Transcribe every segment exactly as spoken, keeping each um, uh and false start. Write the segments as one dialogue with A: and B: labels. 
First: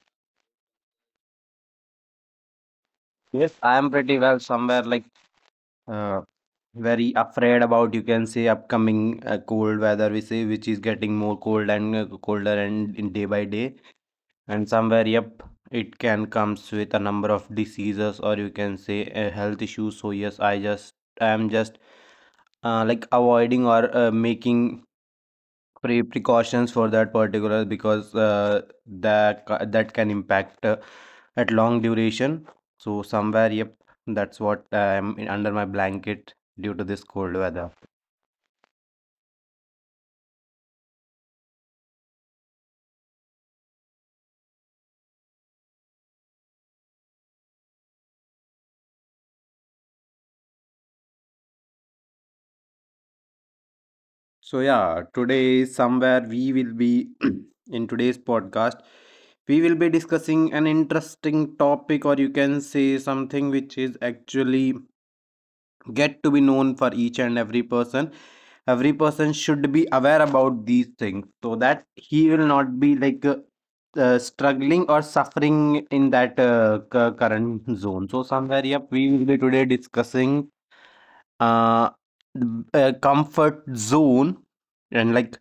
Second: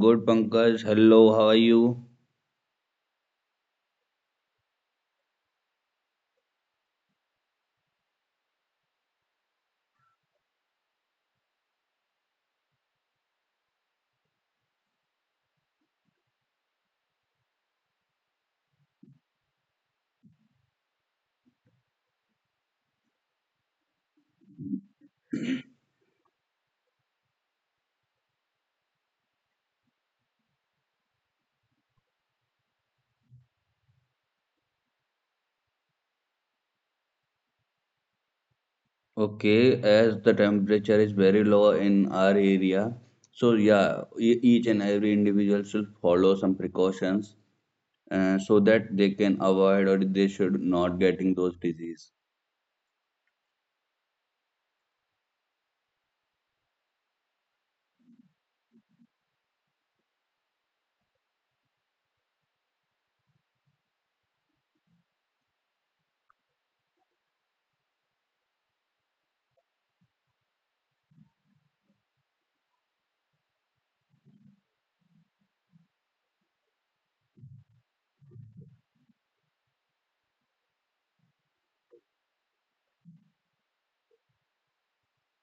A: good, Pankaj. Hello, how are you?
B: Yes, I am pretty well somewhere like Uh, very afraid about, you can say, upcoming uh, cold weather, we say, which is getting more cold and uh, colder and in day by day, and somewhere, yep, it can comes with a number of diseases or you can say uh, health issues. So yes, I just I am just uh, like avoiding or uh, making pre precautions for that particular, because uh, that ca- that can impact uh, at long duration. So somewhere, yep, that's what i'm in- under my blanket due to this cold weather.
A: Okay, as the temperature is very low in our area, so yeah, e- each and every individual should follow some precautions uh, so that they can avoid or they should not getting those disease.
B: So yeah, today somewhere we will be, in today's podcast, we will be discussing an interesting topic, or you can say something which is actually get to be known for each and every person. Every person should be aware about these things so that he will not be like uh, uh, struggling or suffering in that uh, cu- current zone. So somewhere, yep, we will be today discussing uh, a comfort zone, and like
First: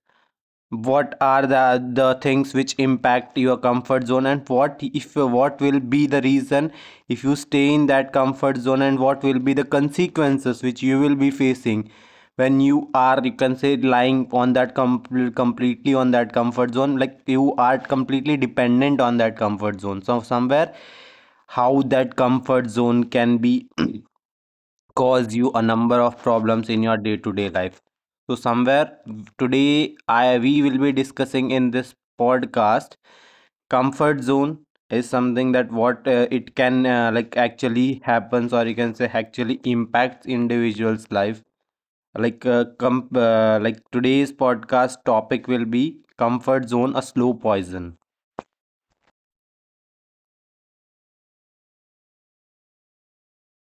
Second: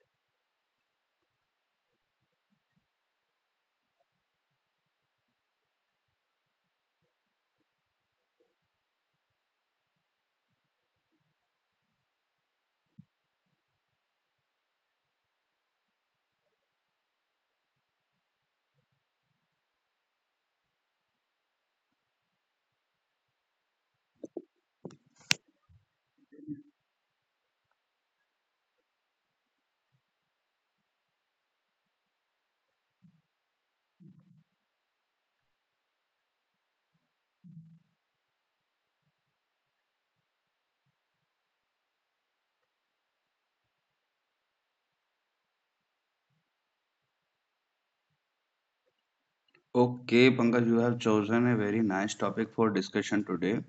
B: what are the the things which impact your comfort zone, and what if, what will be the reason if you stay in that comfort zone, and what will be the consequences which you will be facing when you are, you can say, lying on that com- completely on that comfort zone, like you are completely dependent on that comfort zone. So somewhere, how that comfort zone can be cause you a number of problems in your day-to-day life. So somewhere, today I we will be discussing in this podcast, comfort zone is something that what uh, it can uh, like actually happens, or you can say actually impacts individuals life. Like uh, com- uh, like today's podcast topic will be comfort zone, a slow poison.
A: Okay, Pankaj, you have chosen a very nice topic for discussion today.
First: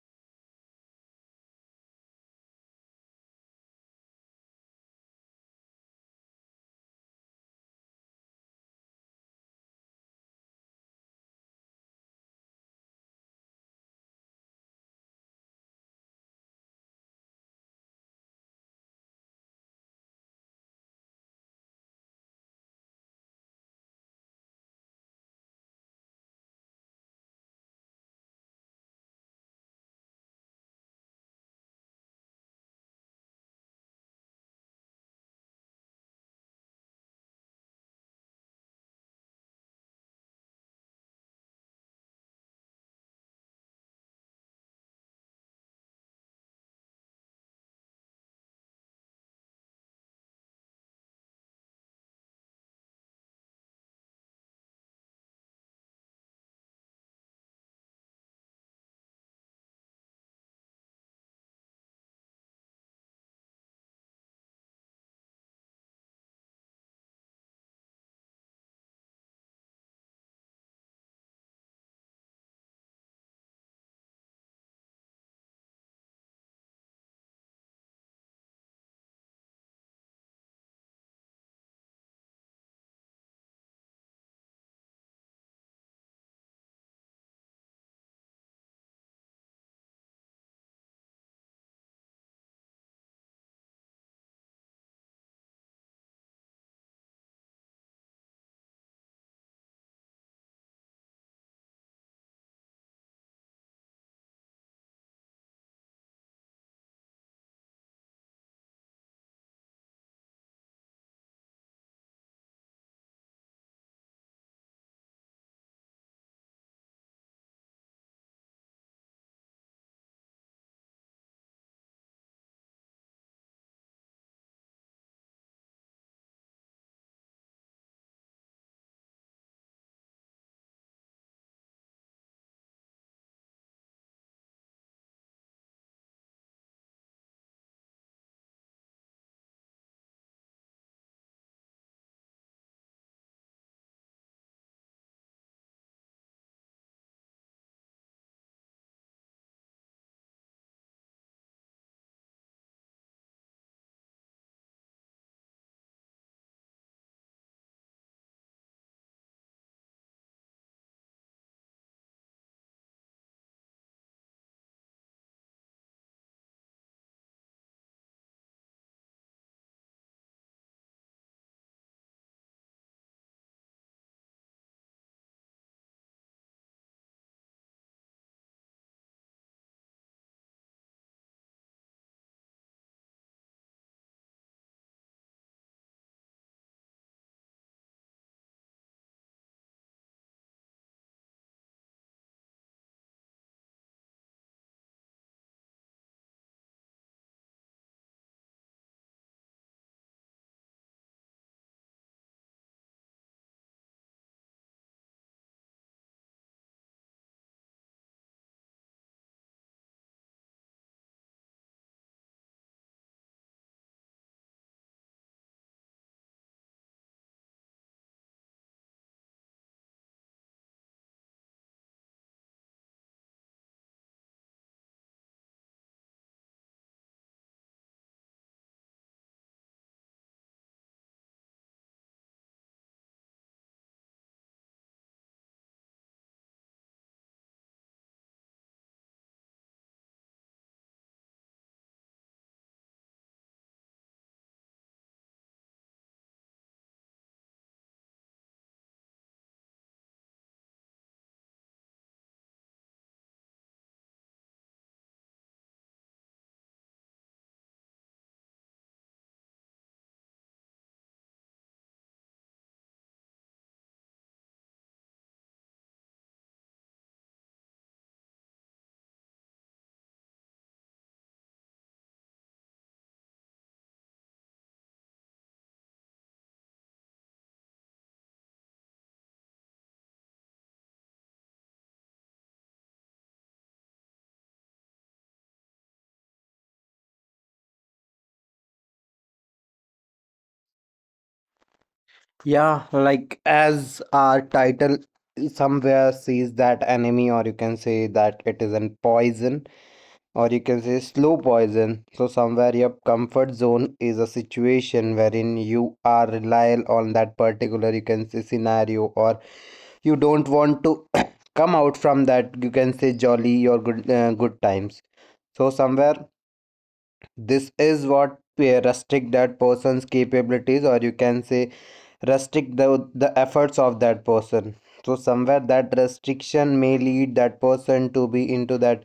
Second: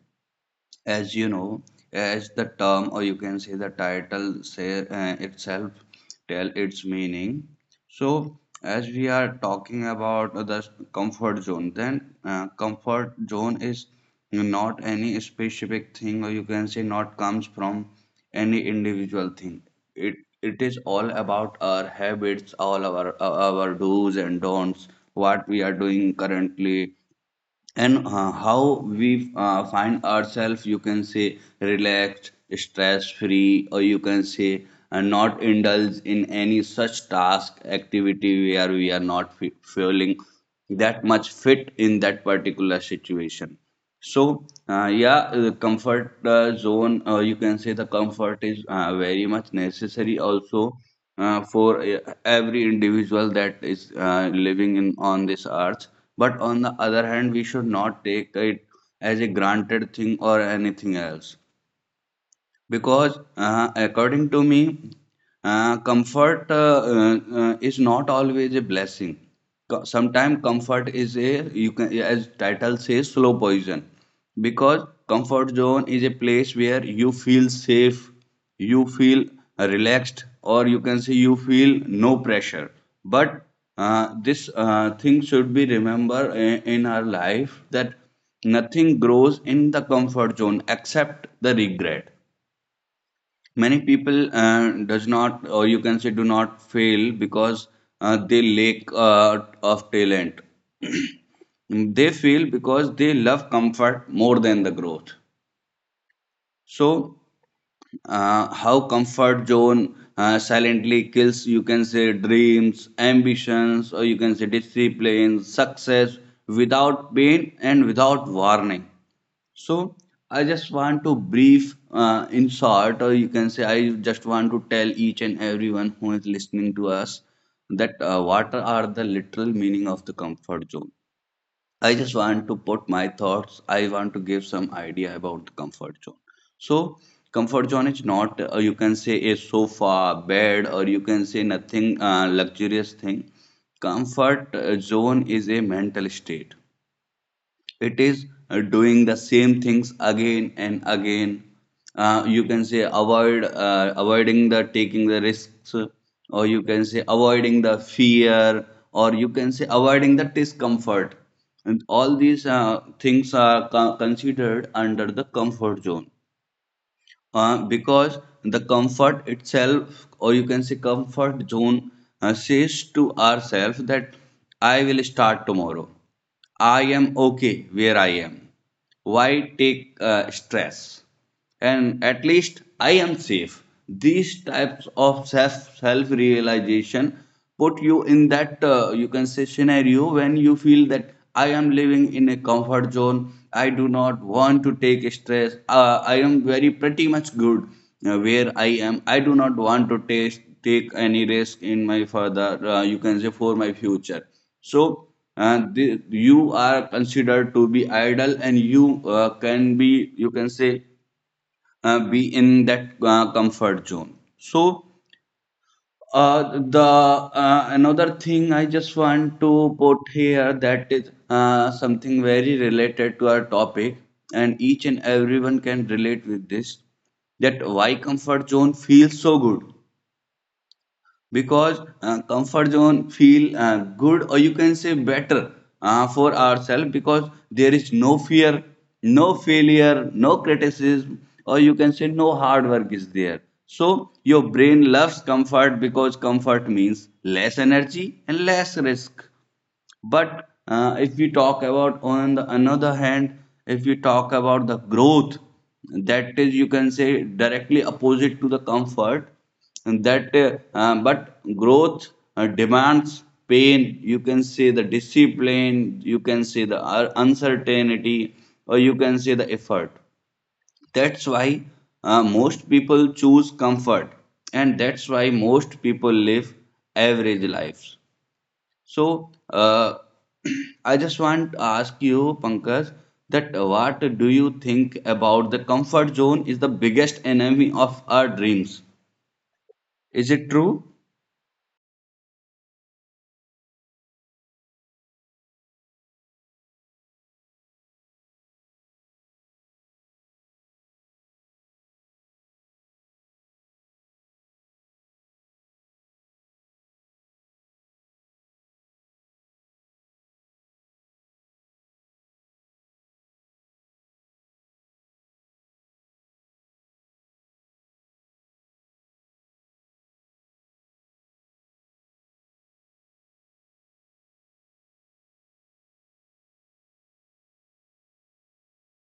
A: As you know, as the term, or you can say the title, say uh, itself tell its meaning. So, as we are talking about the comfort zone, then uh, comfort zone is not any specific thing, or you can say not comes from any individual thing. It it is all about our habits, all our our do's and don'ts, what we are doing currently, and uh, how we uh, find ourselves, you can say, relaxed, stress free, or you can say uh, not indulge in any such task activity where we are not fe- feeling that much fit in that particular situation. So, uh, yeah, uh, the comfort uh, zone, uh, you can say the comfort is uh, very much necessary also uh, for uh, every individual that is uh, living in on this earth. But on the other hand, we should not take it as a granted thing or anything else because uh, according to me, uh, comfort uh, uh, uh, is not always a blessing. Sometimes comfort is a, you can as title says, slow poison, because comfort zone is a place where you feel safe, you feel relaxed, or you can say you feel no pressure. But uh, this uh, thing should be remembered in, in our life, that nothing grows in the comfort zone except the regret. Many people uh, does not, or you can say do not, fail because uh, they lack uh, of talent. They fail because they love comfort more than the growth. So, uh, how comfort zone uh, silently kills, you can say, dreams, ambitions, or you can say discipline, success, without pain and without warning. So, I just want to brief uh, in short, or you can say I just want to tell each and everyone who is listening to us that uh, what are the literal meaning of the comfort zone. I just want to put my thoughts. I want to give some idea about the comfort zone. So, comfort zone is not uh, you can say a sofa, bed, or you can say nothing uh, luxurious thing. Comfort uh, zone is a mental state. It is uh, doing the same things again and again, uh, you can say avoid uh, avoiding the taking the risks, or you can say avoiding the fear, or you can say avoiding the discomfort, and all these uh, things are co- considered under the comfort zone, uh, because the comfort itself, or you can say comfort zone, uh, says to ourselves that I will start tomorrow. I am okay where I am. Why take uh, stress? And at least I am safe. These types of self self realization put you in that uh, you can say scenario when you feel that I am living in a comfort zone. I do not want to take stress. Uh, I am very pretty much good uh, where I am. I do not want to taste, take any risk in my further, uh, you can say for my future. So, uh, the, you are considered to be idle and you uh, can be, you can say, uh, be in that uh, comfort zone. So, uh, the uh, another thing I just want to put here, that is uh, something very related to our topic, and each and everyone can relate with this, that why comfort zone feels so good. Because uh, comfort zone feel uh, good, or you can say better, uh, for ourselves, because there is no fear, no failure, no criticism, or you can say no hard work is there. So your brain loves comfort because comfort means less energy and less risk. But uh, if we talk about on the another hand, if we talk about the growth, that is, you can say, directly opposite to the comfort. And that uh, uh, but growth uh, demands pain. You can say the discipline. You can say the uh, uncertainty, or you can say the effort. That's why uh, most people choose comfort, and that's why most people live average lives. So, uh, I just want to ask you, Pankaj, that what do you think about the comfort zone is the biggest enemy of our dreams? Is it true?
B: Yeah, like as our title somewhere says, that enemy, or you can say that it is an poison, or you can say slow poison. So somewhere your comfort zone is a situation wherein you are reliant on that particular, you can say, scenario, or you don't want to come out from that, you can say, jolly or good uh, good times. So somewhere this is what uh, restrict that person's capabilities, or you can say restrict the the efforts of that person. So somewhere that restriction may lead that person to be into that,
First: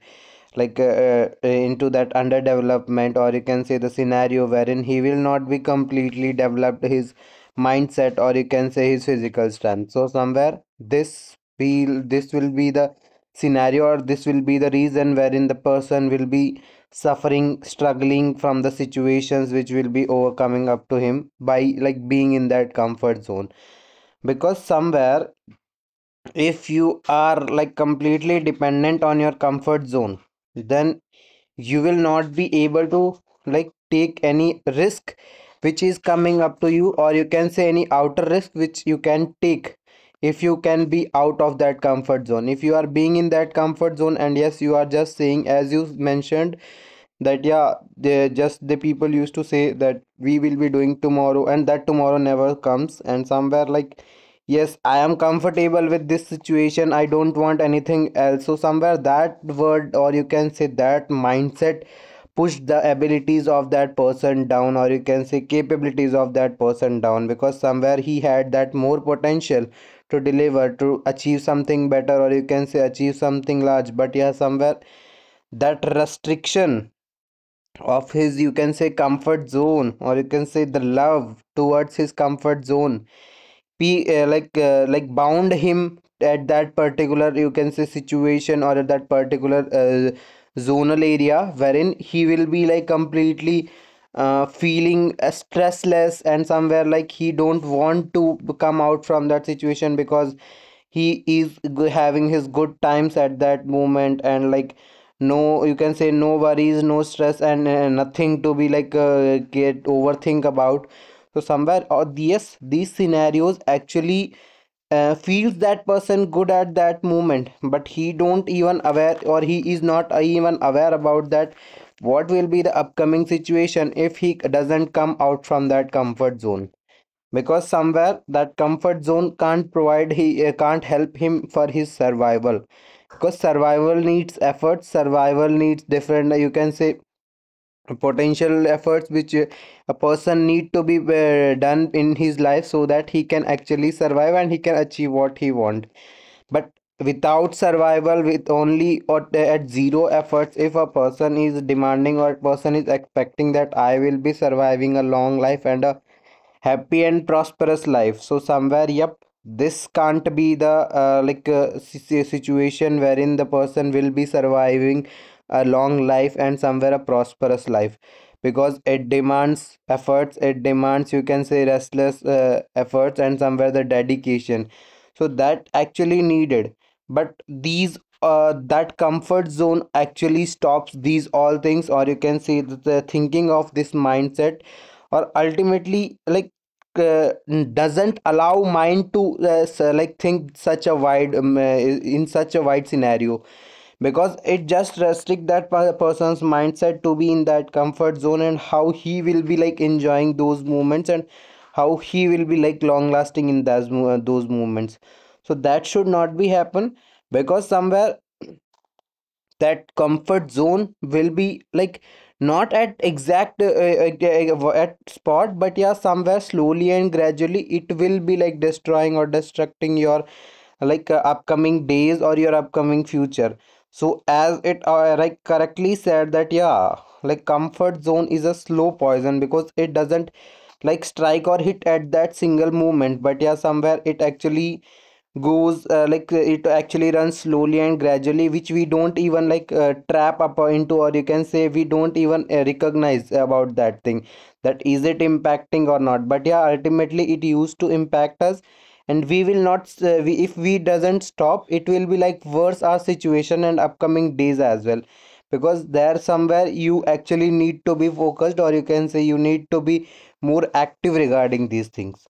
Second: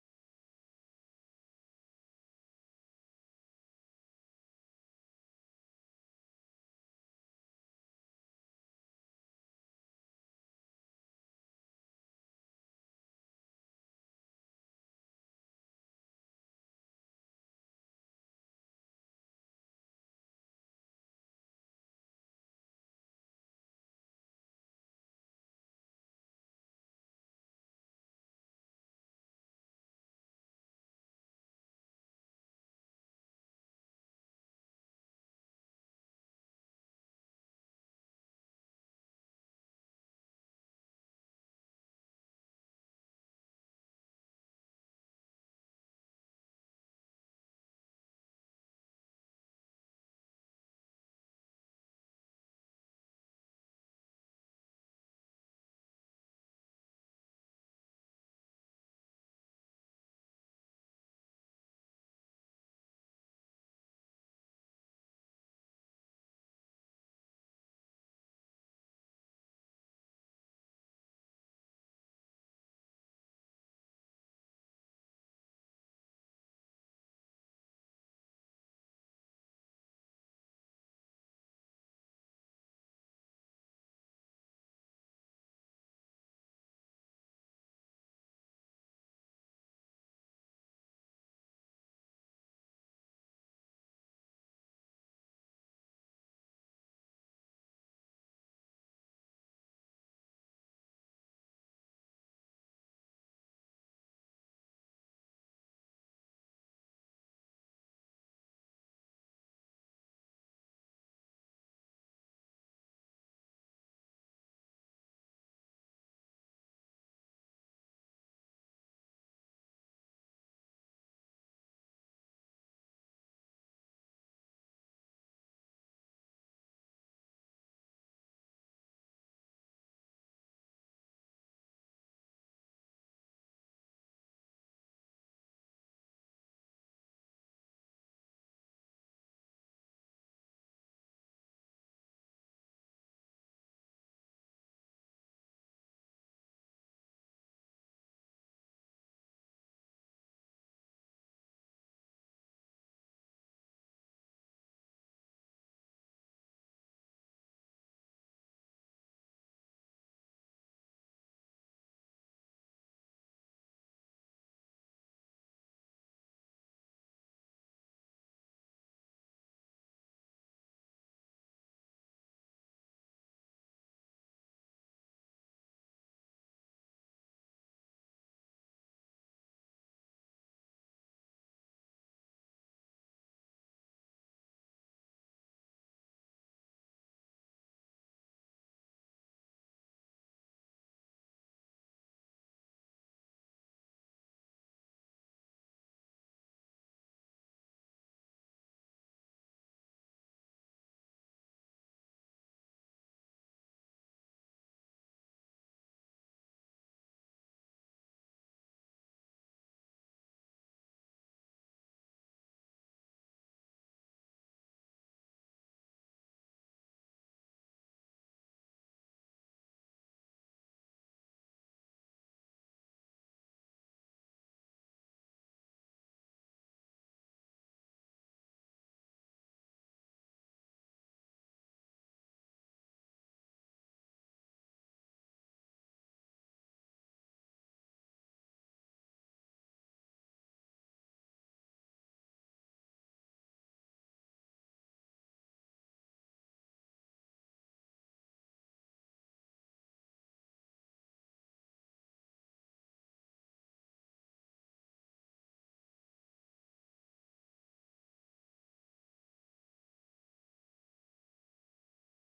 B: like uh, uh, into that underdevelopment, or you can say the scenario wherein he will not be completely developed his mindset, or you can say his physical strength. So somewhere this be this will be the scenario, or this will be the reason wherein the person will be suffering, struggling from the situations which will be overcoming up to him by like being in that comfort zone. Because somewhere, if you are like completely dependent on your comfort zone, then you will not be able to like take any risk which is coming up to you, or you can say any outer risk which you can take if you can be out of that comfort zone. If you are being in that comfort zone, and yes, you are just saying, as you mentioned, that yeah, they just, the people used to say that we will be doing tomorrow, and that tomorrow never comes. And somewhere like, yes, I am comfortable with this situation, I don't want anything else. So somewhere that word, or you can say that mindset, pushed the abilities of that person down, or you can say capabilities of that person down, because somewhere he had that more potential to deliver, to achieve something better, or you can say achieve something large. But yeah, somewhere that restriction of his, you can say, comfort zone, or you can say the love towards his comfort zone, be uh, like uh, like bound him at that particular, you can say, situation, or at that particular uh, zonal area wherein he will be like completely uh, feeling uh, stressless. And somewhere like he don't want to come out from that situation, because he is g- having his good times at that moment, and like no, you can say, no worries, no stress, and uh, nothing to be like uh, get overthink about. So somewhere, or the- yes, these scenarios actually uh, feels that person good at that moment, but he don't even aware, or he is not even aware about that, what will be the upcoming situation if he doesn't come out from that comfort zone. Because somewhere that comfort zone can't provide he uh, can't help him for his survival, because survival needs effort, survival needs different, uh, you can say, potential efforts which uh, a person need to be uh, done in his life, so that he can actually survive and he can achieve what he want. But without survival, with only or at zero efforts, if a person is demanding, or person is expecting that I will be surviving a long life and a happy and prosperous life, so somewhere, yep, this can't be the uh, like uh, si- si- situation wherein the person will be surviving a long life and somewhere a prosperous life, because it demands efforts, it demands, you can say, restless uh, efforts, and somewhere the dedication. So that actually needed. But these uh, that comfort zone actually stops these all things, or you can say that the thinking of this mindset, or ultimately like uh, doesn't allow mind to uh, s- like think such a wide um, uh, in such a wide scenario, because it just restrict that person's mindset to be in that comfort zone, and how he will be like enjoying those moments, and how he will be like long lasting in those uh, those moments. So that should not be happen, because somewhere that comfort zone will be like not at exact uh, uh, uh, at spot, but yeah, somewhere slowly and gradually it will be like destroying or destructing your like uh, upcoming days or your upcoming future. So as it uh, like correctly said that yeah, like comfort zone is a slow poison, because it doesn't like strike or hit at that single moment, but yeah, somewhere it actually goes uh, like uh, it actually runs slowly and gradually, which we don't even like uh, trap up uh, into, or you can say we don't even uh, recognize about that thing, that is it impacting or not. But yeah, ultimately it used to impact us, and we will not uh, we, if we doesn't stop, it will be like worse our situation and upcoming days as well, because there somewhere you actually need to be focused, or you can say you need to be more active regarding these things.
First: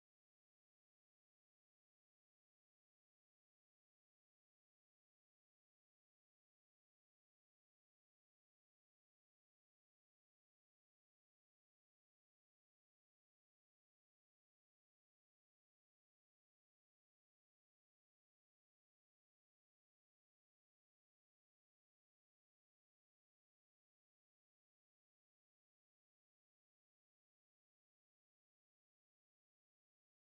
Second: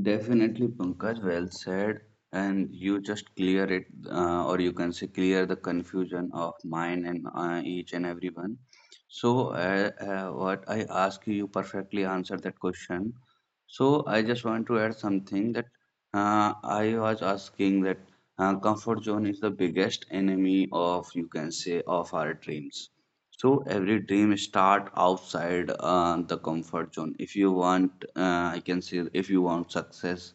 A: Definitely, Pankaj, well said. And you just clear it, uh, or you can say clear the confusion of mine and uh, each and everyone. So, uh, uh, what I ask you, you perfectly answered that question. So, I just want to add something, that uh, I was asking that uh, comfort zone is the biggest enemy of, you can say, of our dreams. So every dream start outside uh, the comfort zone. If you want, uh, I can say, if you want success,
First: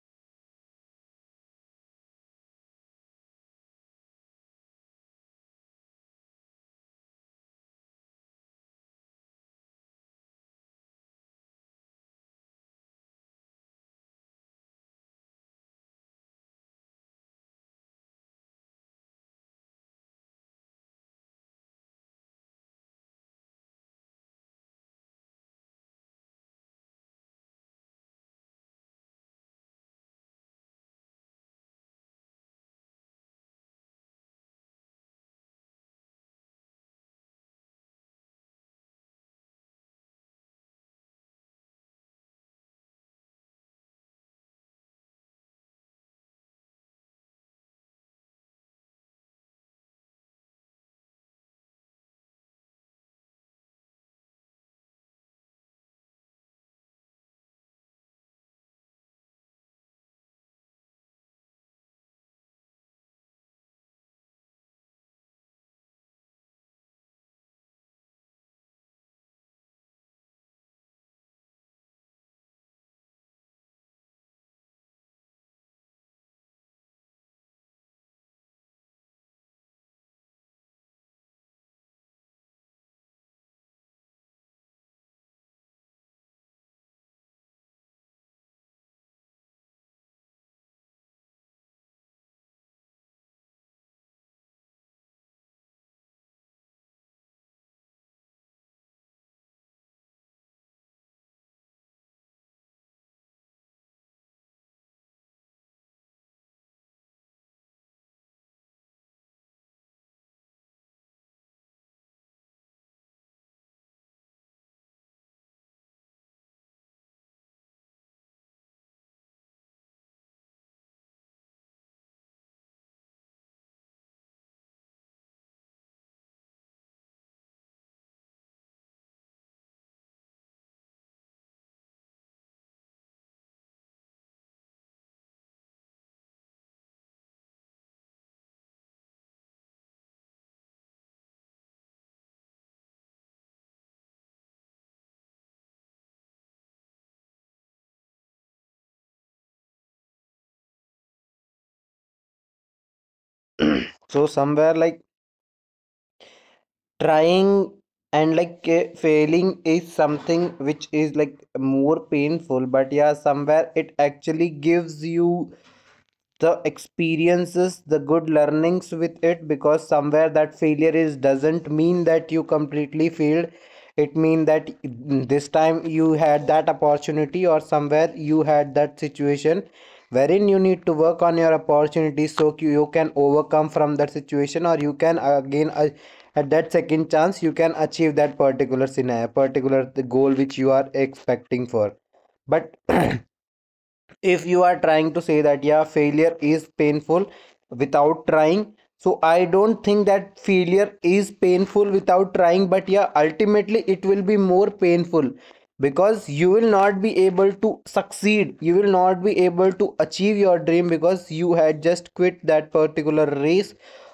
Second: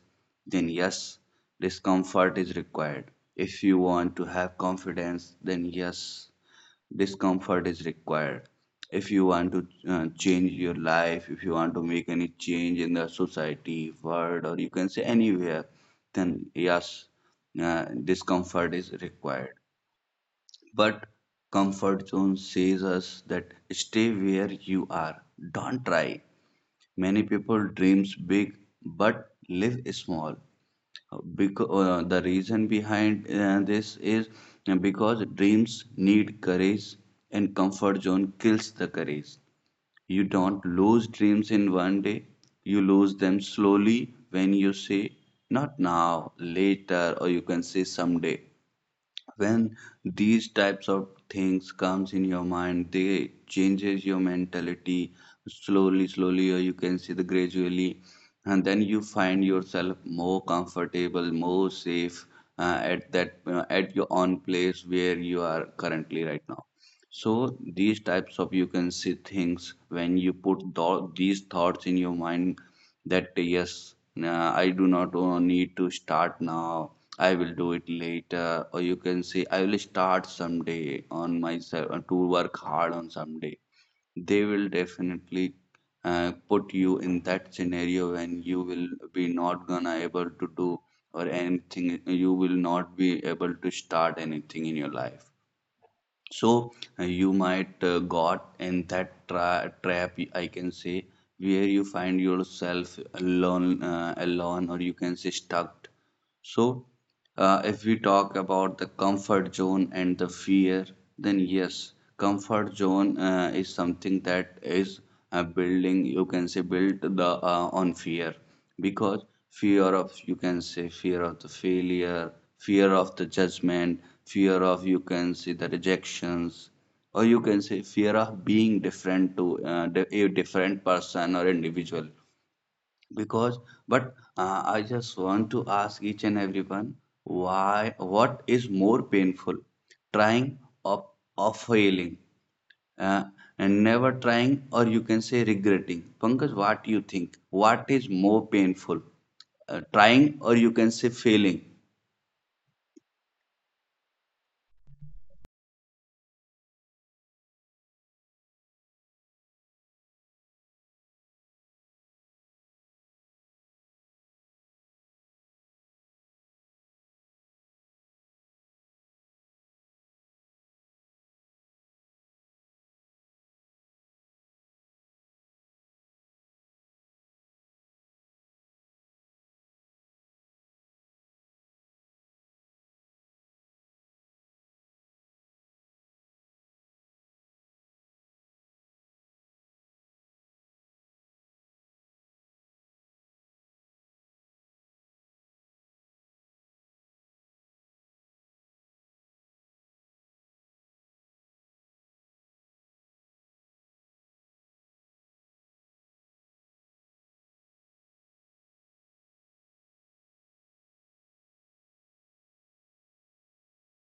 A: then yes, discomfort is required. If you want to have confidence, then yes, discomfort is required. If you want to uh, change your life, if you want to make any change in the society, world, or you can say anywhere, then yes, uh, discomfort is required. But comfort zone says us that stay where you are. Don't try. Many people dreams big but live small. Because uh, the reason behind uh, this is because dreams need courage, and comfort zone kills the courage. You don't lose dreams in one day. You lose them slowly when you say not now, later, or you can say someday. When these types of things comes in your mind, they changes your mentality slowly slowly, or you can see the gradually, and then you find yourself more comfortable, more safe, uh, at that uh, at your own place where you are currently right now. So these types of, you can see, things when you put tho- these thoughts in your mind, that yes, uh, I do not uh, need to start now. I will do it later, or you can say I will start someday on myself uh, to work hard on someday. They will definitely uh, put you in that scenario when you will be not gonna able to do or anything. You will not be able to start anything in your life. So, uh, you might uh, got in that tra- trap, I can say, where you find yourself alone, uh, alone or you can say stuck. So, uh, if we talk about the comfort zone and the fear, then yes, comfort zone uh, is something that is uh, building, you can say, built the uh, on fear, because fear of, you can say, fear of the failure, fear of the judgment, fear of, you can say, the rejections, or you can say fear of being different to uh, the- a different person or individual. Because, but uh, I just want to ask each and everyone, why, what is more painful, trying or, or failing, uh, and never trying, or you can say regretting. Pankaj, what do you think, what is more painful, uh, trying or you can say failing?
B: So somewhere like trying and like uh, failing is something which is like more painful, but yeah, somewhere it actually gives you the experiences, the good learnings with it, because somewhere that failure is doesn't mean that you completely failed. It mean that this time you had that opportunity, or somewhere you had that situation wherein you need to work on your opportunities, so you you can overcome from that situation, or you can again uh, at that second chance you can achieve that particular scenario, particular the goal which you are expecting for. But if you are trying to say that yeah, failure is painful without trying, so I don't think that failure is painful without trying, but yeah, ultimately it will be more painful, because you will not be able to succeed, you will not be able to achieve your dream, because you had just quit that particular race,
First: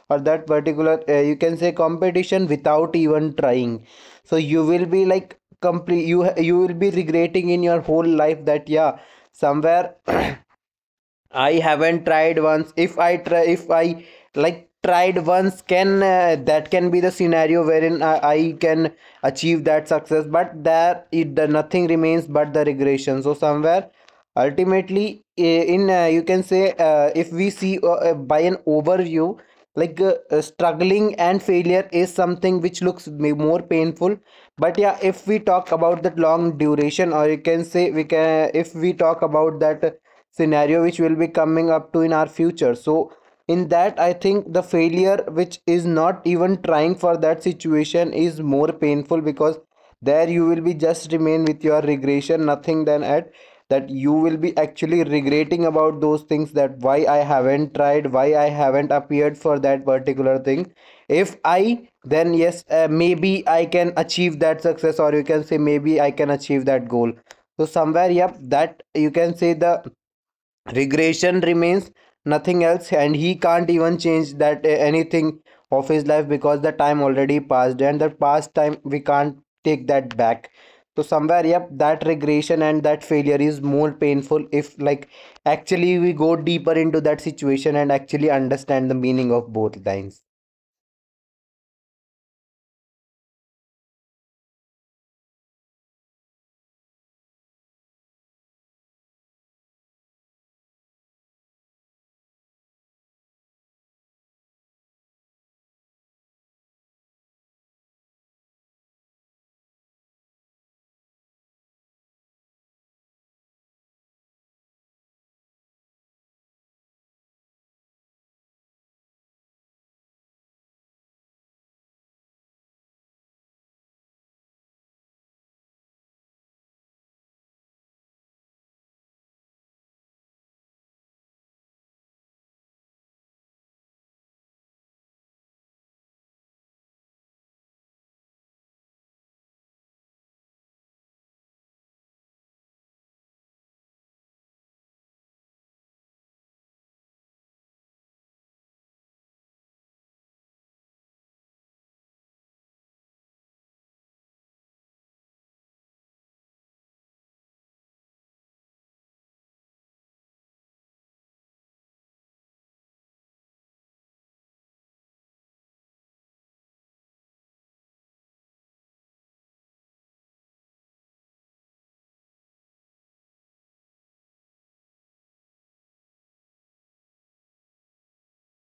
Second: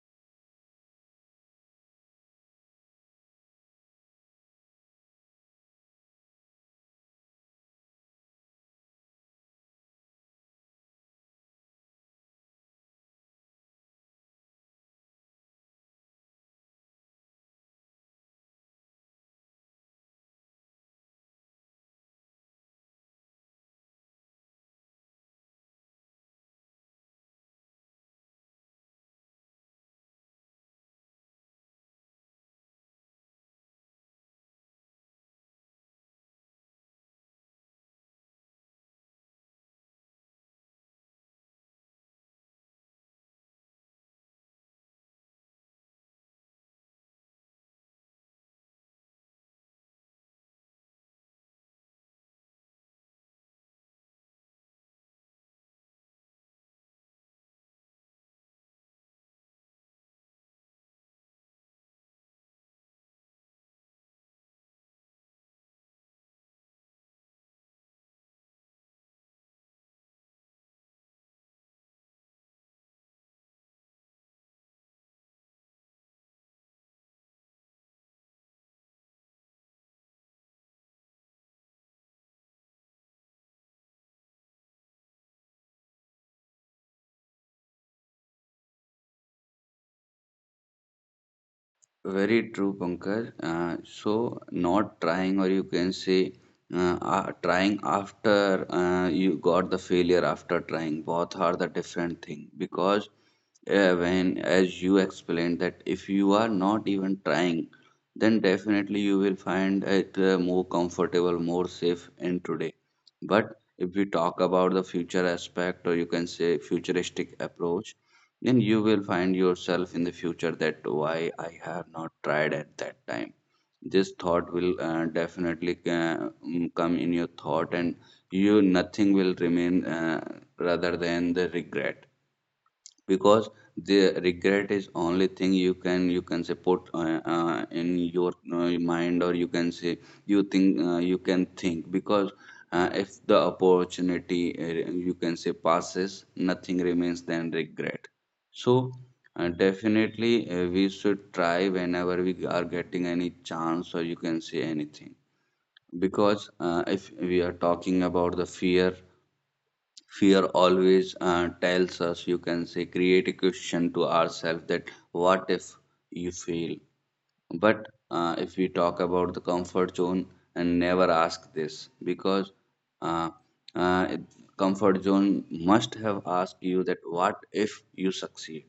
B: or that particular uh, you can say competition, without even trying. So you will be like complete you you will be regretting in your whole life that yeah, somewhere I haven't tried once. If I try, if I like tried once, can uh, that can be the scenario wherein I, I can achieve that success. But there, it the nothing remains but the regression. So somewhere, ultimately, in uh, you can say, uh, if we see uh, uh, by an overview, like uh, uh, struggling and failure is something which looks more painful. But yeah, if we talk about that long duration, or you can say we can, if we talk about that scenario which will be coming up to in our future. So in that, I think the failure which is not even trying for that situation is more painful, because there you will be just remain with your regression, nothing than at that. You will be actually regretting about those things, that why I haven't tried, why I haven't appeared for that particular thing. If I then yes, uh, maybe I can achieve that success, or you can say maybe I can achieve that goal. So somewhere, yep, that you can say, the regression remains, nothing else, and he can't even change that uh, anything of his life, because the time already passed and the past time we can't take that back. So somewhere, yep, that regression and that failure is more painful, if like actually we go deeper into that situation and actually understand the meaning of both lines.
A: Very true, Pankaj. Uh, so, not trying, or you can say, uh, uh, trying after uh, you got the failure after trying, both are the different thing. Because uh, when, as you explained, that if you are not even trying, then definitely you will find it uh, more comfortable, more safe in today. But if we talk about the future aspect, or you can say futuristic approach, then you will find yourself in the future that why I have not tried at that time. This thought will uh, definitely uh, mm, come in your thought, and you, nothing will remain uh, rather than the regret, because the regret is only thing you can you can say put uh, uh, in your uh, mind, or you can say you think, uh, you can think, because uh, if the opportunity uh, you can say passes, nothing remains than regret. So, uh, definitely uh, we should try whenever we are getting any chance, or you can say anything, because uh, if we are talking about the fear, fear always uh, tells us, you can say, create a question to ourselves, that what if you fail? But uh, if we talk about the comfort zone and never ask this, because uh, uh, it- comfort zone must have asked you that what if you succeed?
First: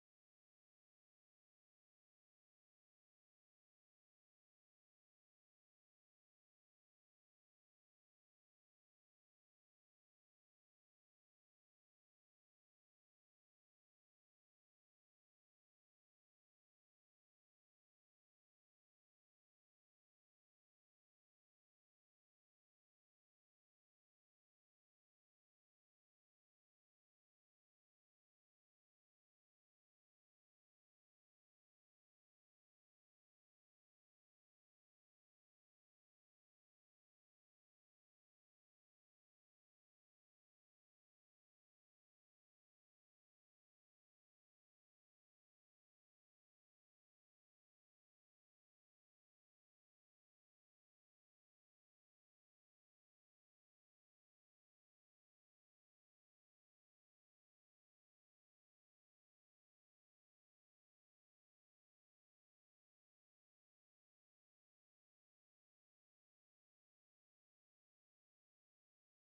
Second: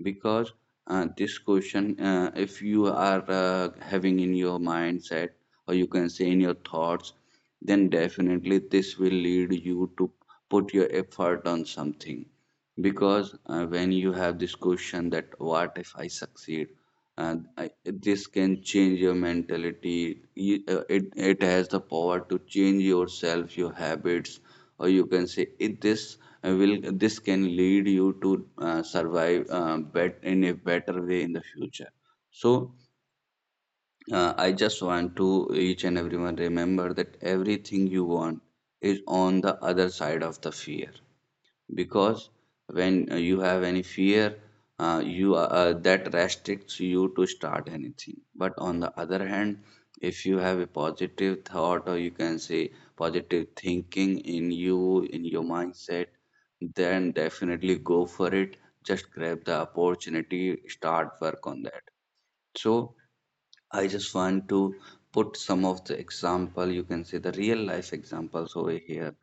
A: Because uh, this question, uh, if you are uh, having in your mindset, or you can say in your thoughts, then definitely this will lead you to put your effort on something. Because uh, when you have this question that what if I succeed? And I, this can change your mentality. You- uh, it, it has the power to change yourself, your habits, or you can say it, this uh, will this can lead you to uh, survive uh, bet, in a better way in the future. So uh, I just want to each and everyone remember that everything you want is on the other side of the fear. Because when uh, you have any fear, uh, you uh, uh, that restricts you to start anything. But on the other hand, if you have a positive thought, or you can say positive thinking in you, in your mindset, then definitely go for it. Just grab the opportunity, start work on that. So I just want to put some of the example, you can say the real life examples over here.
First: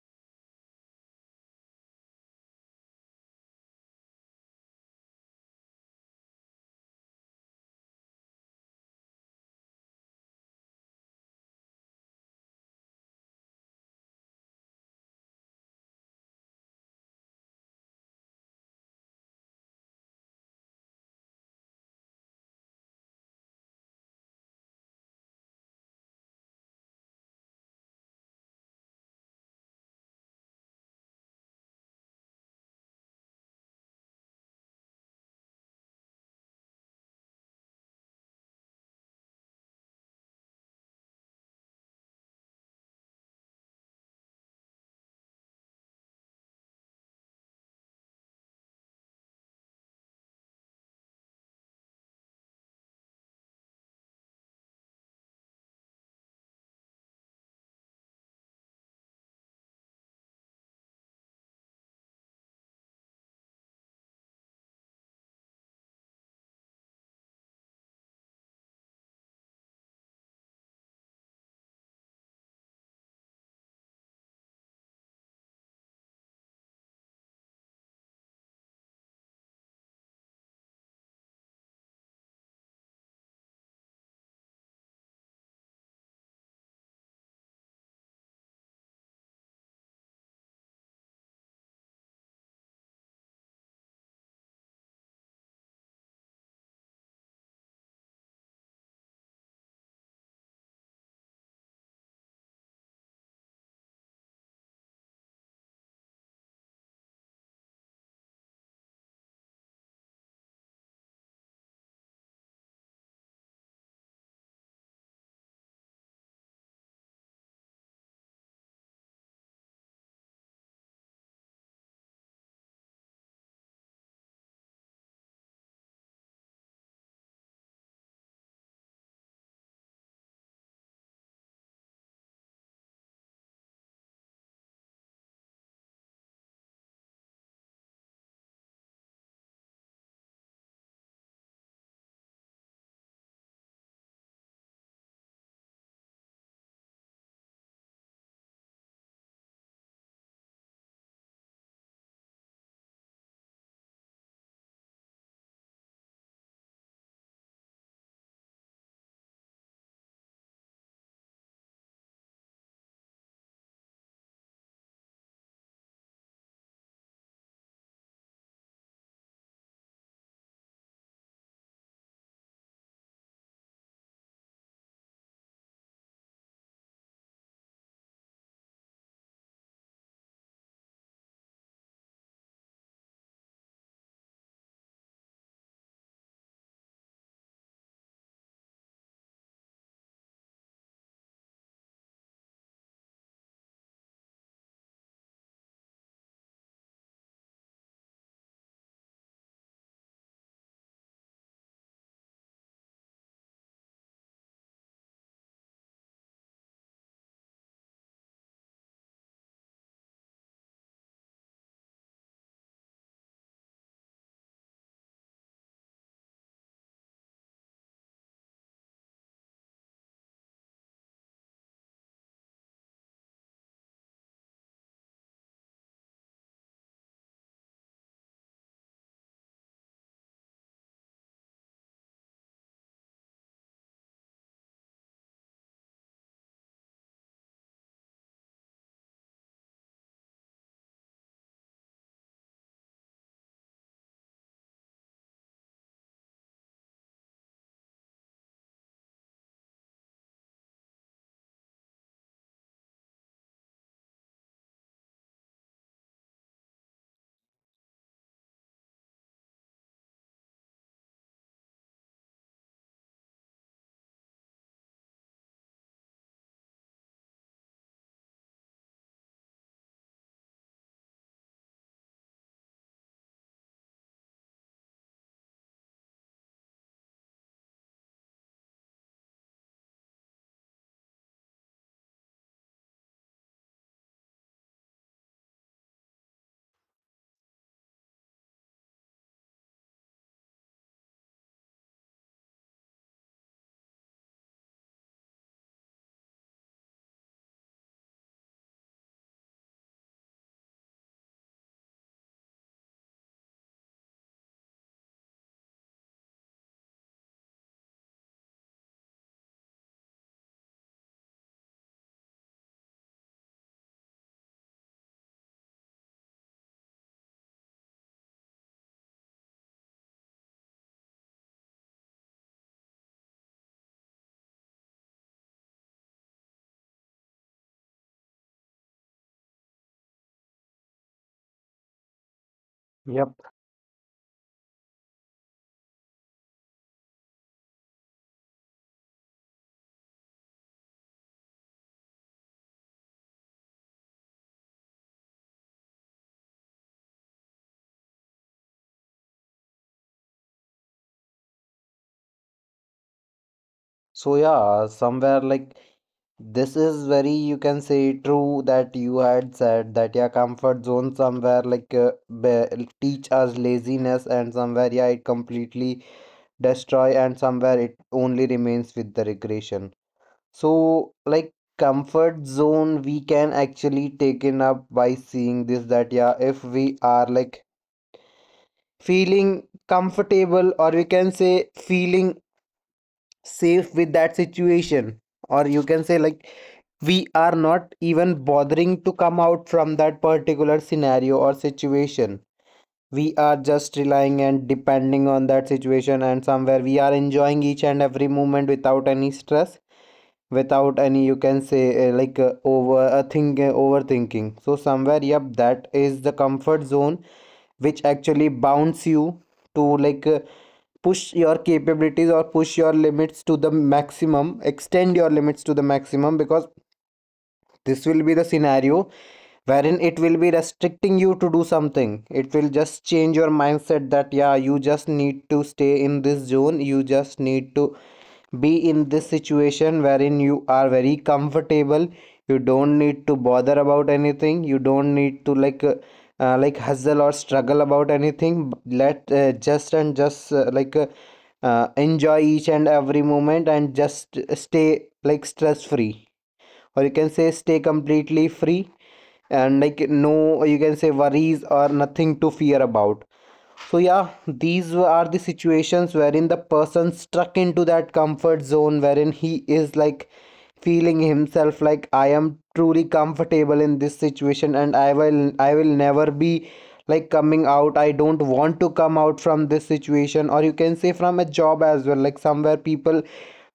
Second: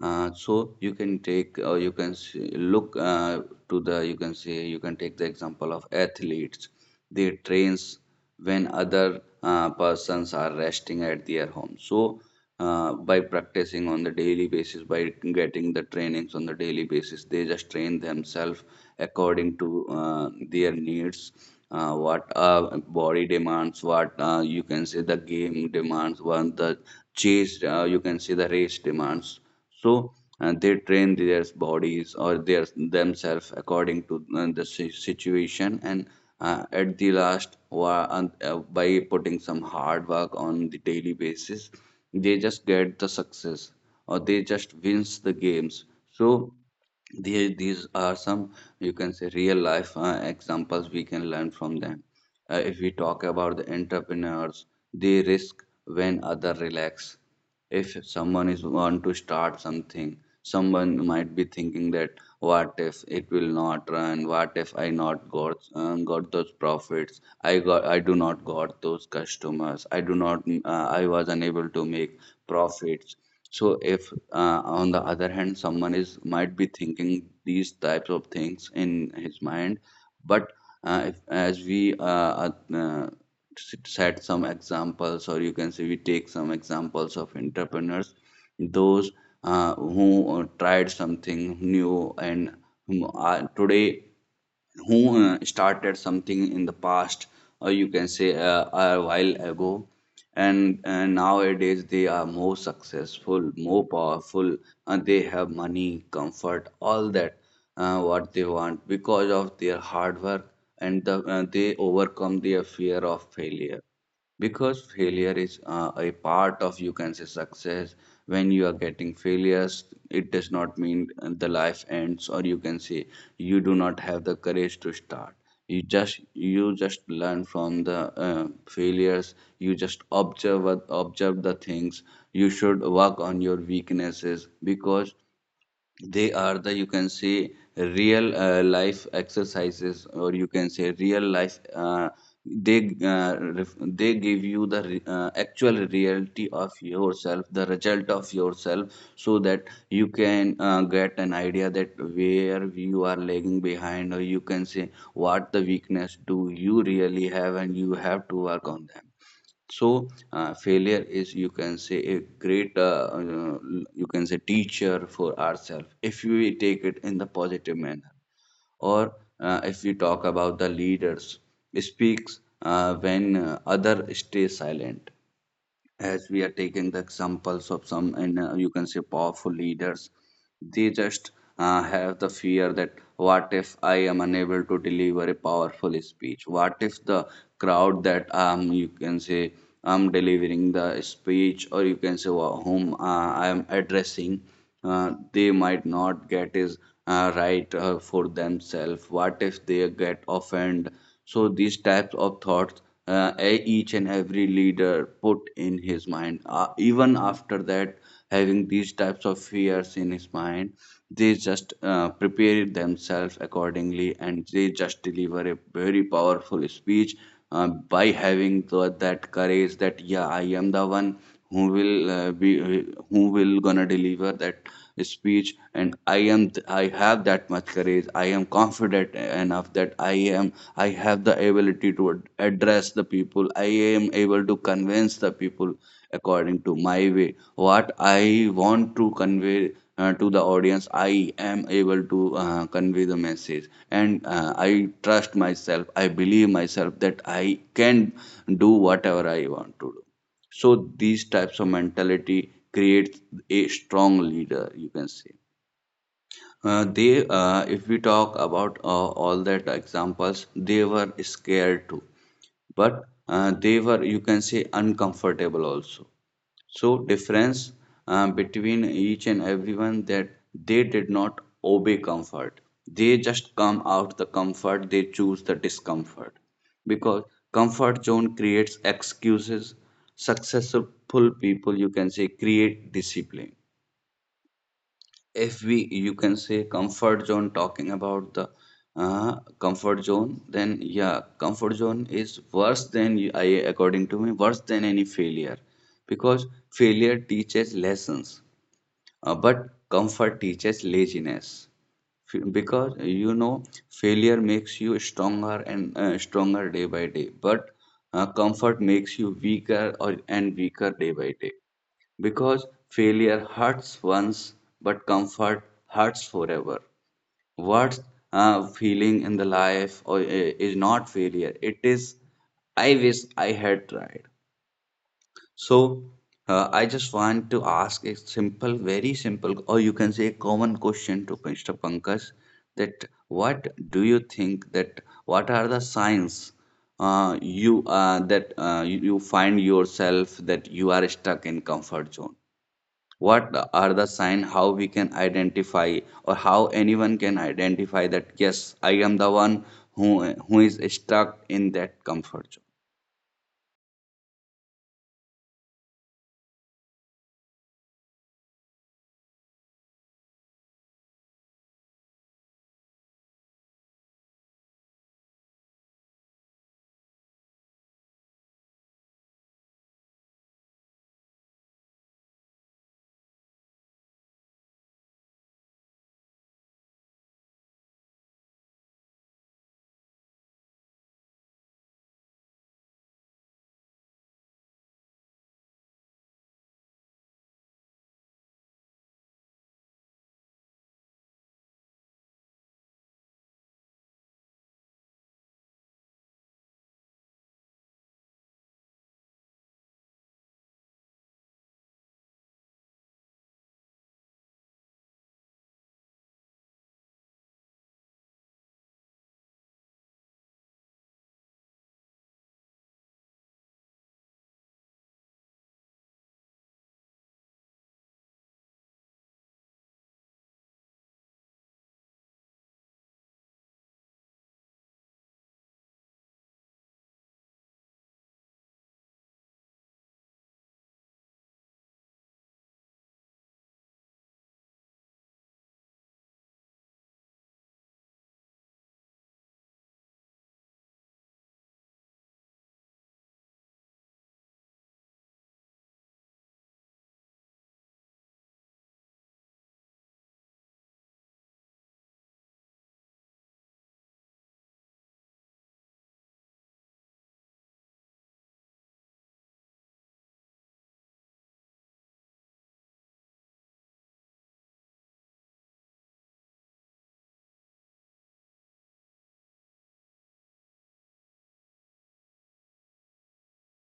A: Uh, so you can take or you can s- look uh, to the, you can say, you can take the example of athletes. They trains when other uh, persons are resting at their home. So uh, by practicing on the daily basis, by getting the trainings on the daily basis, they just train themselves according to uh, their needs, uh, what uh, body demands, what, uh, you can say, the game demands, what the chase, uh, you can say, the race demands. So uh, they train their bodies or their themselves according to uh, the si- situation, and uh, at the last, wa- and, uh, by putting some hard work on the daily basis, they just get the success, or they just wins the games. So the- these are some, you can say, real life uh, examples we can learn from them. Uh, if we talk about the entrepreneurs, they risk when other relax. If someone is want to start something, someone might be thinking that what if it will not run, what if I not got um, got those profits, I got, I do not got those customers, I do not uh, I was unable to make profits. So if, uh, on the other hand, someone is might be thinking these types of things in his mind. But uh, if, as we uh, uh, set some examples, or you can say we take some examples of entrepreneurs, those uh, who uh, tried something new and who today, who uh, started something in the past, or you can say uh, a while ago, and, and nowadays they are more successful, more powerful, and they have money, comfort, all that, uh, what they want, because of their hard work. And the, uh, they overcome their fear of failure, because failure is, uh, a part of, you can say, success. When you are getting failures, it does not mean the life ends, or you can say you do not have the courage to start. You just, you just learn from the uh, failures. You just observe what- observe the things. You should work on your weaknesses, because they are the, you can say, real uh, life exercises, or you can say real life, uh, they uh, ref- they give you the re- uh, actual reality of yourself, the result of yourself, so that you can uh, get an idea that where you are lagging behind, or you can say what the weakness do you really have, and you have to work on them. So uh, failure is, you can say, a great uh, uh, you can say teacher for ourselves, if we take it in the positive manner. Or uh, if we talk about the leaders, speaks uh, when uh, other stay silent. As we are taking the examples of some and, uh, you can say, powerful leaders, they just uh, have the fear that what if I am unable to deliver a powerful speech, what if the crowd that um you can say I'm delivering the speech, or you can say wha- whom uh, I am addressing, uh, they might not get is uh, right uh, for themselves, what if they get offended. So these types of thoughts, uh, e- each and every leader put in his mind, uh, even after that, having these types of fears in his mind, they just uh, prepare themselves accordingly, and they just deliver a very powerful speech, uh, by having the, that courage that yeah, I am the one who will uh, be uh, who will gonna deliver that speech. And i am I have that much courage, I am confident enough that i am I have the ability to ad- address the people, I am able to convince the people according to my way, what I want to convey uh, to the audience. I am able to uh, convey the message, and uh, I trust myself, I believe myself, that I can do whatever I want to do. So these types of mentality creates a strong leader, you can say. Uh, they, uh, if we talk about uh, all that examples, they were scared too, but uh, they were, you can say, uncomfortable also. So difference uh, between each and everyone that they did not obey comfort, they just come out the comfort, they choose the discomfort, because comfort zone creates excuses. Successful people, you can say, create discipline. If we, you can say, comfort zone talking about the uh, comfort zone, then yeah, comfort zone is worse than you- I, according to me, worse than any failure, because failure teaches lessons, uh, but comfort teaches laziness. F- because you know, failure makes you stronger and uh, stronger day by day, but uh, comfort makes you weaker or and weaker day by day, because failure hurts once, but comfort hurts forever. What's uh, feeling in the life, or uh, is not failure. It is, I wish I had tried. So uh, I just want to ask a simple, very simple, or you can say a common question to mister Pankaj, that
B: Yep.
A: what do you think that what are the signs uh, you uh, that uh, you you find yourself that you are stuck in comfort zone? What are the sign, how we can identify, or how anyone can identify that yes, I am the one who who is stuck in that comfort zone.
B: So yeah, somewhere like, this is very, you can say, true, that you had said that your comfort zone somewhere like uh, be- teach us laziness, and somewhere, yeah, it completely destroy, and somewhere it only remains with the regression. So, like comfort zone, we can actually taken up by seeing this, that yeah, if we are like feeling comfortable, or we can say feeling safe with that situation, or you can say, like, we are not even bothering to come out from that particular scenario or situation. We are just relying and depending on that situation, and somewhere we are enjoying each and every moment without any stress, without any, you can say, uh, like uh, over a thing uh, overthinking. So somewhere, yep, that is the comfort zone which actually bounds you to like uh, push your capabilities, or push your limits to the maximum, extend your limits to the maximum, because this will be the scenario wherein it will be restricting you to do something. It will just change your mindset that yeah, you just need to stay in this zone, you just need to be in this situation wherein you are very comfortable. You don't need to bother about anything, you don't need to like uh, uh, like hustle or struggle about anything. Let uh, just and just uh, like uh, uh, enjoy each and every moment and just stay like stress free, or you can say stay completely free, and like no, you can say, worries, or nothing to fear about. So yeah, these are the situations wherein the person struck into that comfort zone, wherein he is like feeling himself like, I am truly comfortable in this situation, and i will i will never be like coming out. I don't want to come out from this situation, or you can say, from a job as well. Like somewhere people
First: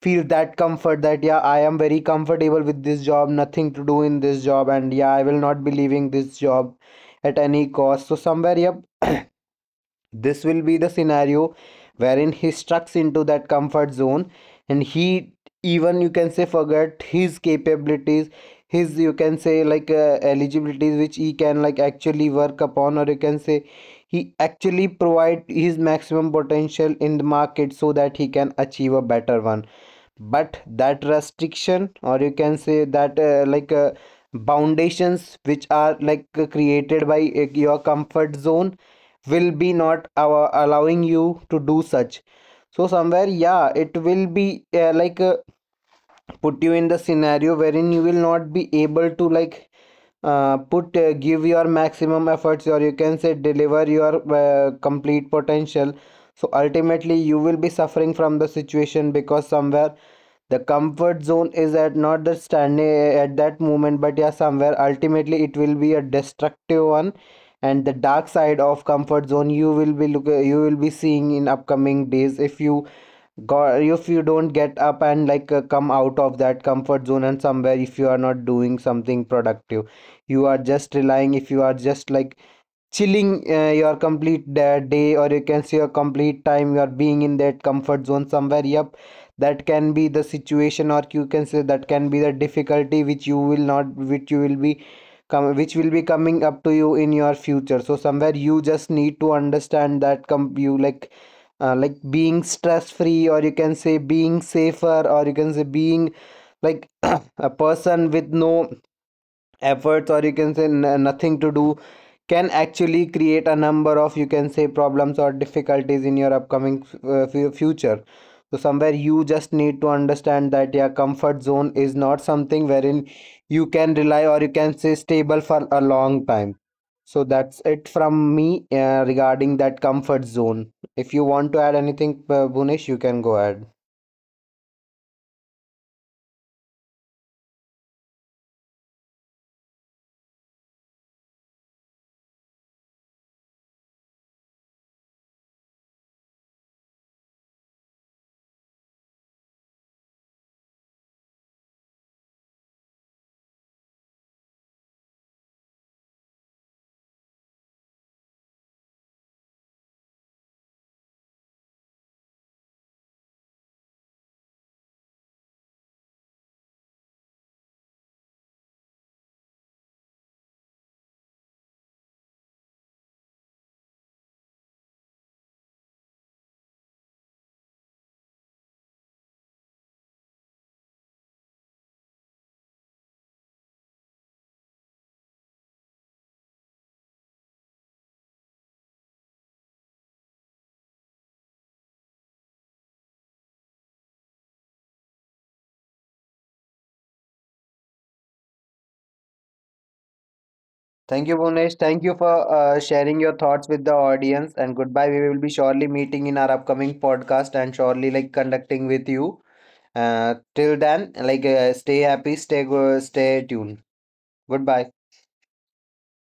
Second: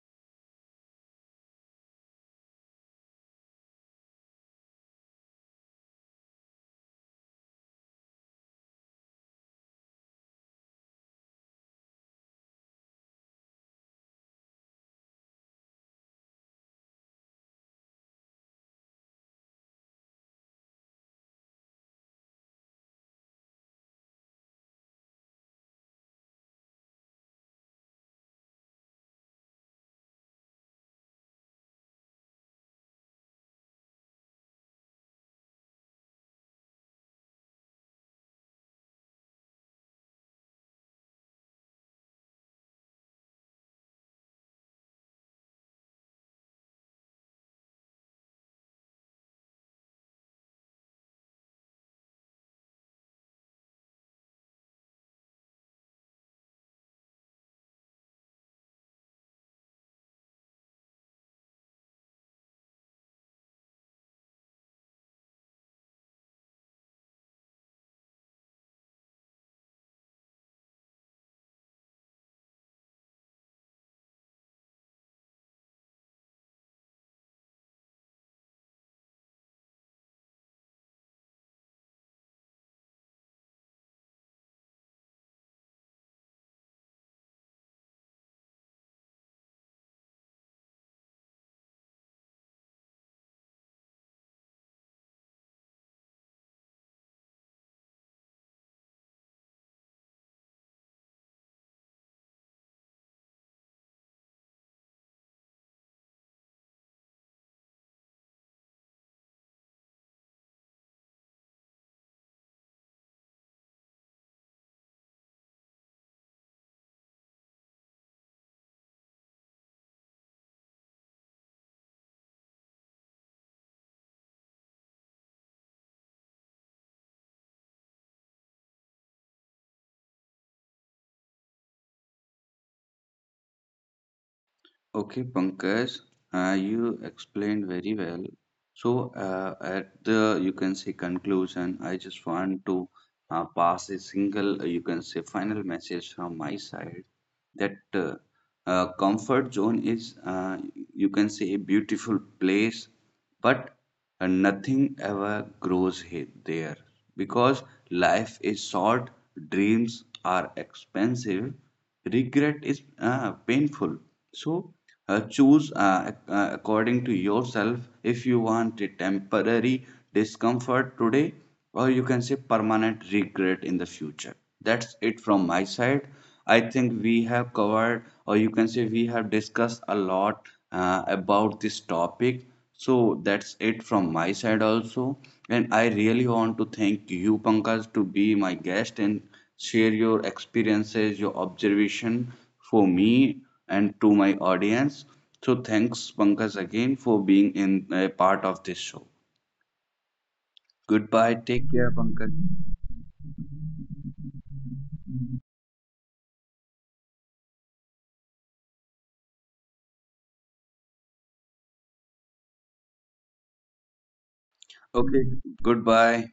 B: feel that comfort that yeah, I am very comfortable with this job, nothing to do in this job, and yeah, I will not be leaving this job at any cost. So somewhere, yep, this will be the scenario wherein he strucks into that comfort zone, and he even, you can say, forget his capabilities, his, you can say, like uh, eligibilities which he can like actually work upon, or you can say he actually provide his maximum potential in the market, so that he can achieve a better one. But that restriction, or you can say that uh, like uh, foundations which are like uh, created by uh, your comfort zone, will be not our allowing you to do such. So somewhere, yeah, it will be uh, like uh, put you in the scenario wherein you will not be able to like uh, put uh, give your maximum efforts, or you can say deliver your uh, complete potential. So ultimately you will be suffering from the situation, because somewhere the comfort zone is at not the standing uh, at that moment, but yeah, somewhere ultimately it will be a destructive one. And the dark side of comfort zone you will be look uh, you will be seeing in upcoming days, if you God, if you don't get up and like uh, come out of that comfort zone. And somewhere if you are not doing something productive, you are just relying, if you are just like chilling uh, your complete da- day, or you can say your complete time, you are being in that comfort zone. Somewhere, yep, that can be the situation, or you can say that can be the difficulty which you will not which you will be come which will be coming up to you in your future. So somewhere, you just need to understand that com- you like uh, like being stress free, or you can say being safer, or you can say being like a person with no efforts, or you can say n- nothing to do, can actually create a number of, you can say, problems or difficulties in your upcoming uh, fu- future. So somewhere you just need to understand that your comfort zone is not something wherein you can rely, or you can say stable for a long time. So that's it from me uh, regarding that comfort zone. If you want to add anything, uh, Bhunesh, you can go ahead.
A: Okay, Pankaj, uh, you explained very well. So, uh, at the, you can say, conclusion, I just want to uh, pass a single, uh, you can say, final message from my side, that uh, uh, comfort zone is, uh, you can say, a beautiful place, but uh, nothing ever grows he- there, because life is short, dreams are expensive, regret is uh, painful. So uh, choose, uh, uh, according to yourself, if you want a temporary discomfort today, or you can say permanent regret in the future. That's it from my side. I think we have covered, or you can say we have discussed a lot uh, about this topic. So that's it from my side also. And I really want to thank you, Pankaj, to be my guest in, share your experiences, your observation for me and to my audience. So thanks, Pankaj, again for being in a part of this show.
B: Thank
A: Goodbye.
B: you,
A: Take
B: Bhunesh.
A: care,
B: Thank you
A: Pankaj.
B: for uh, sharing your thoughts with the audience. And goodbye. We will be surely meeting in our upcoming podcast and surely like conducting with you. Uh, till then, like uh, stay happy, stay go, stay tuned. Goodbye.
A: Okay. Goodbye.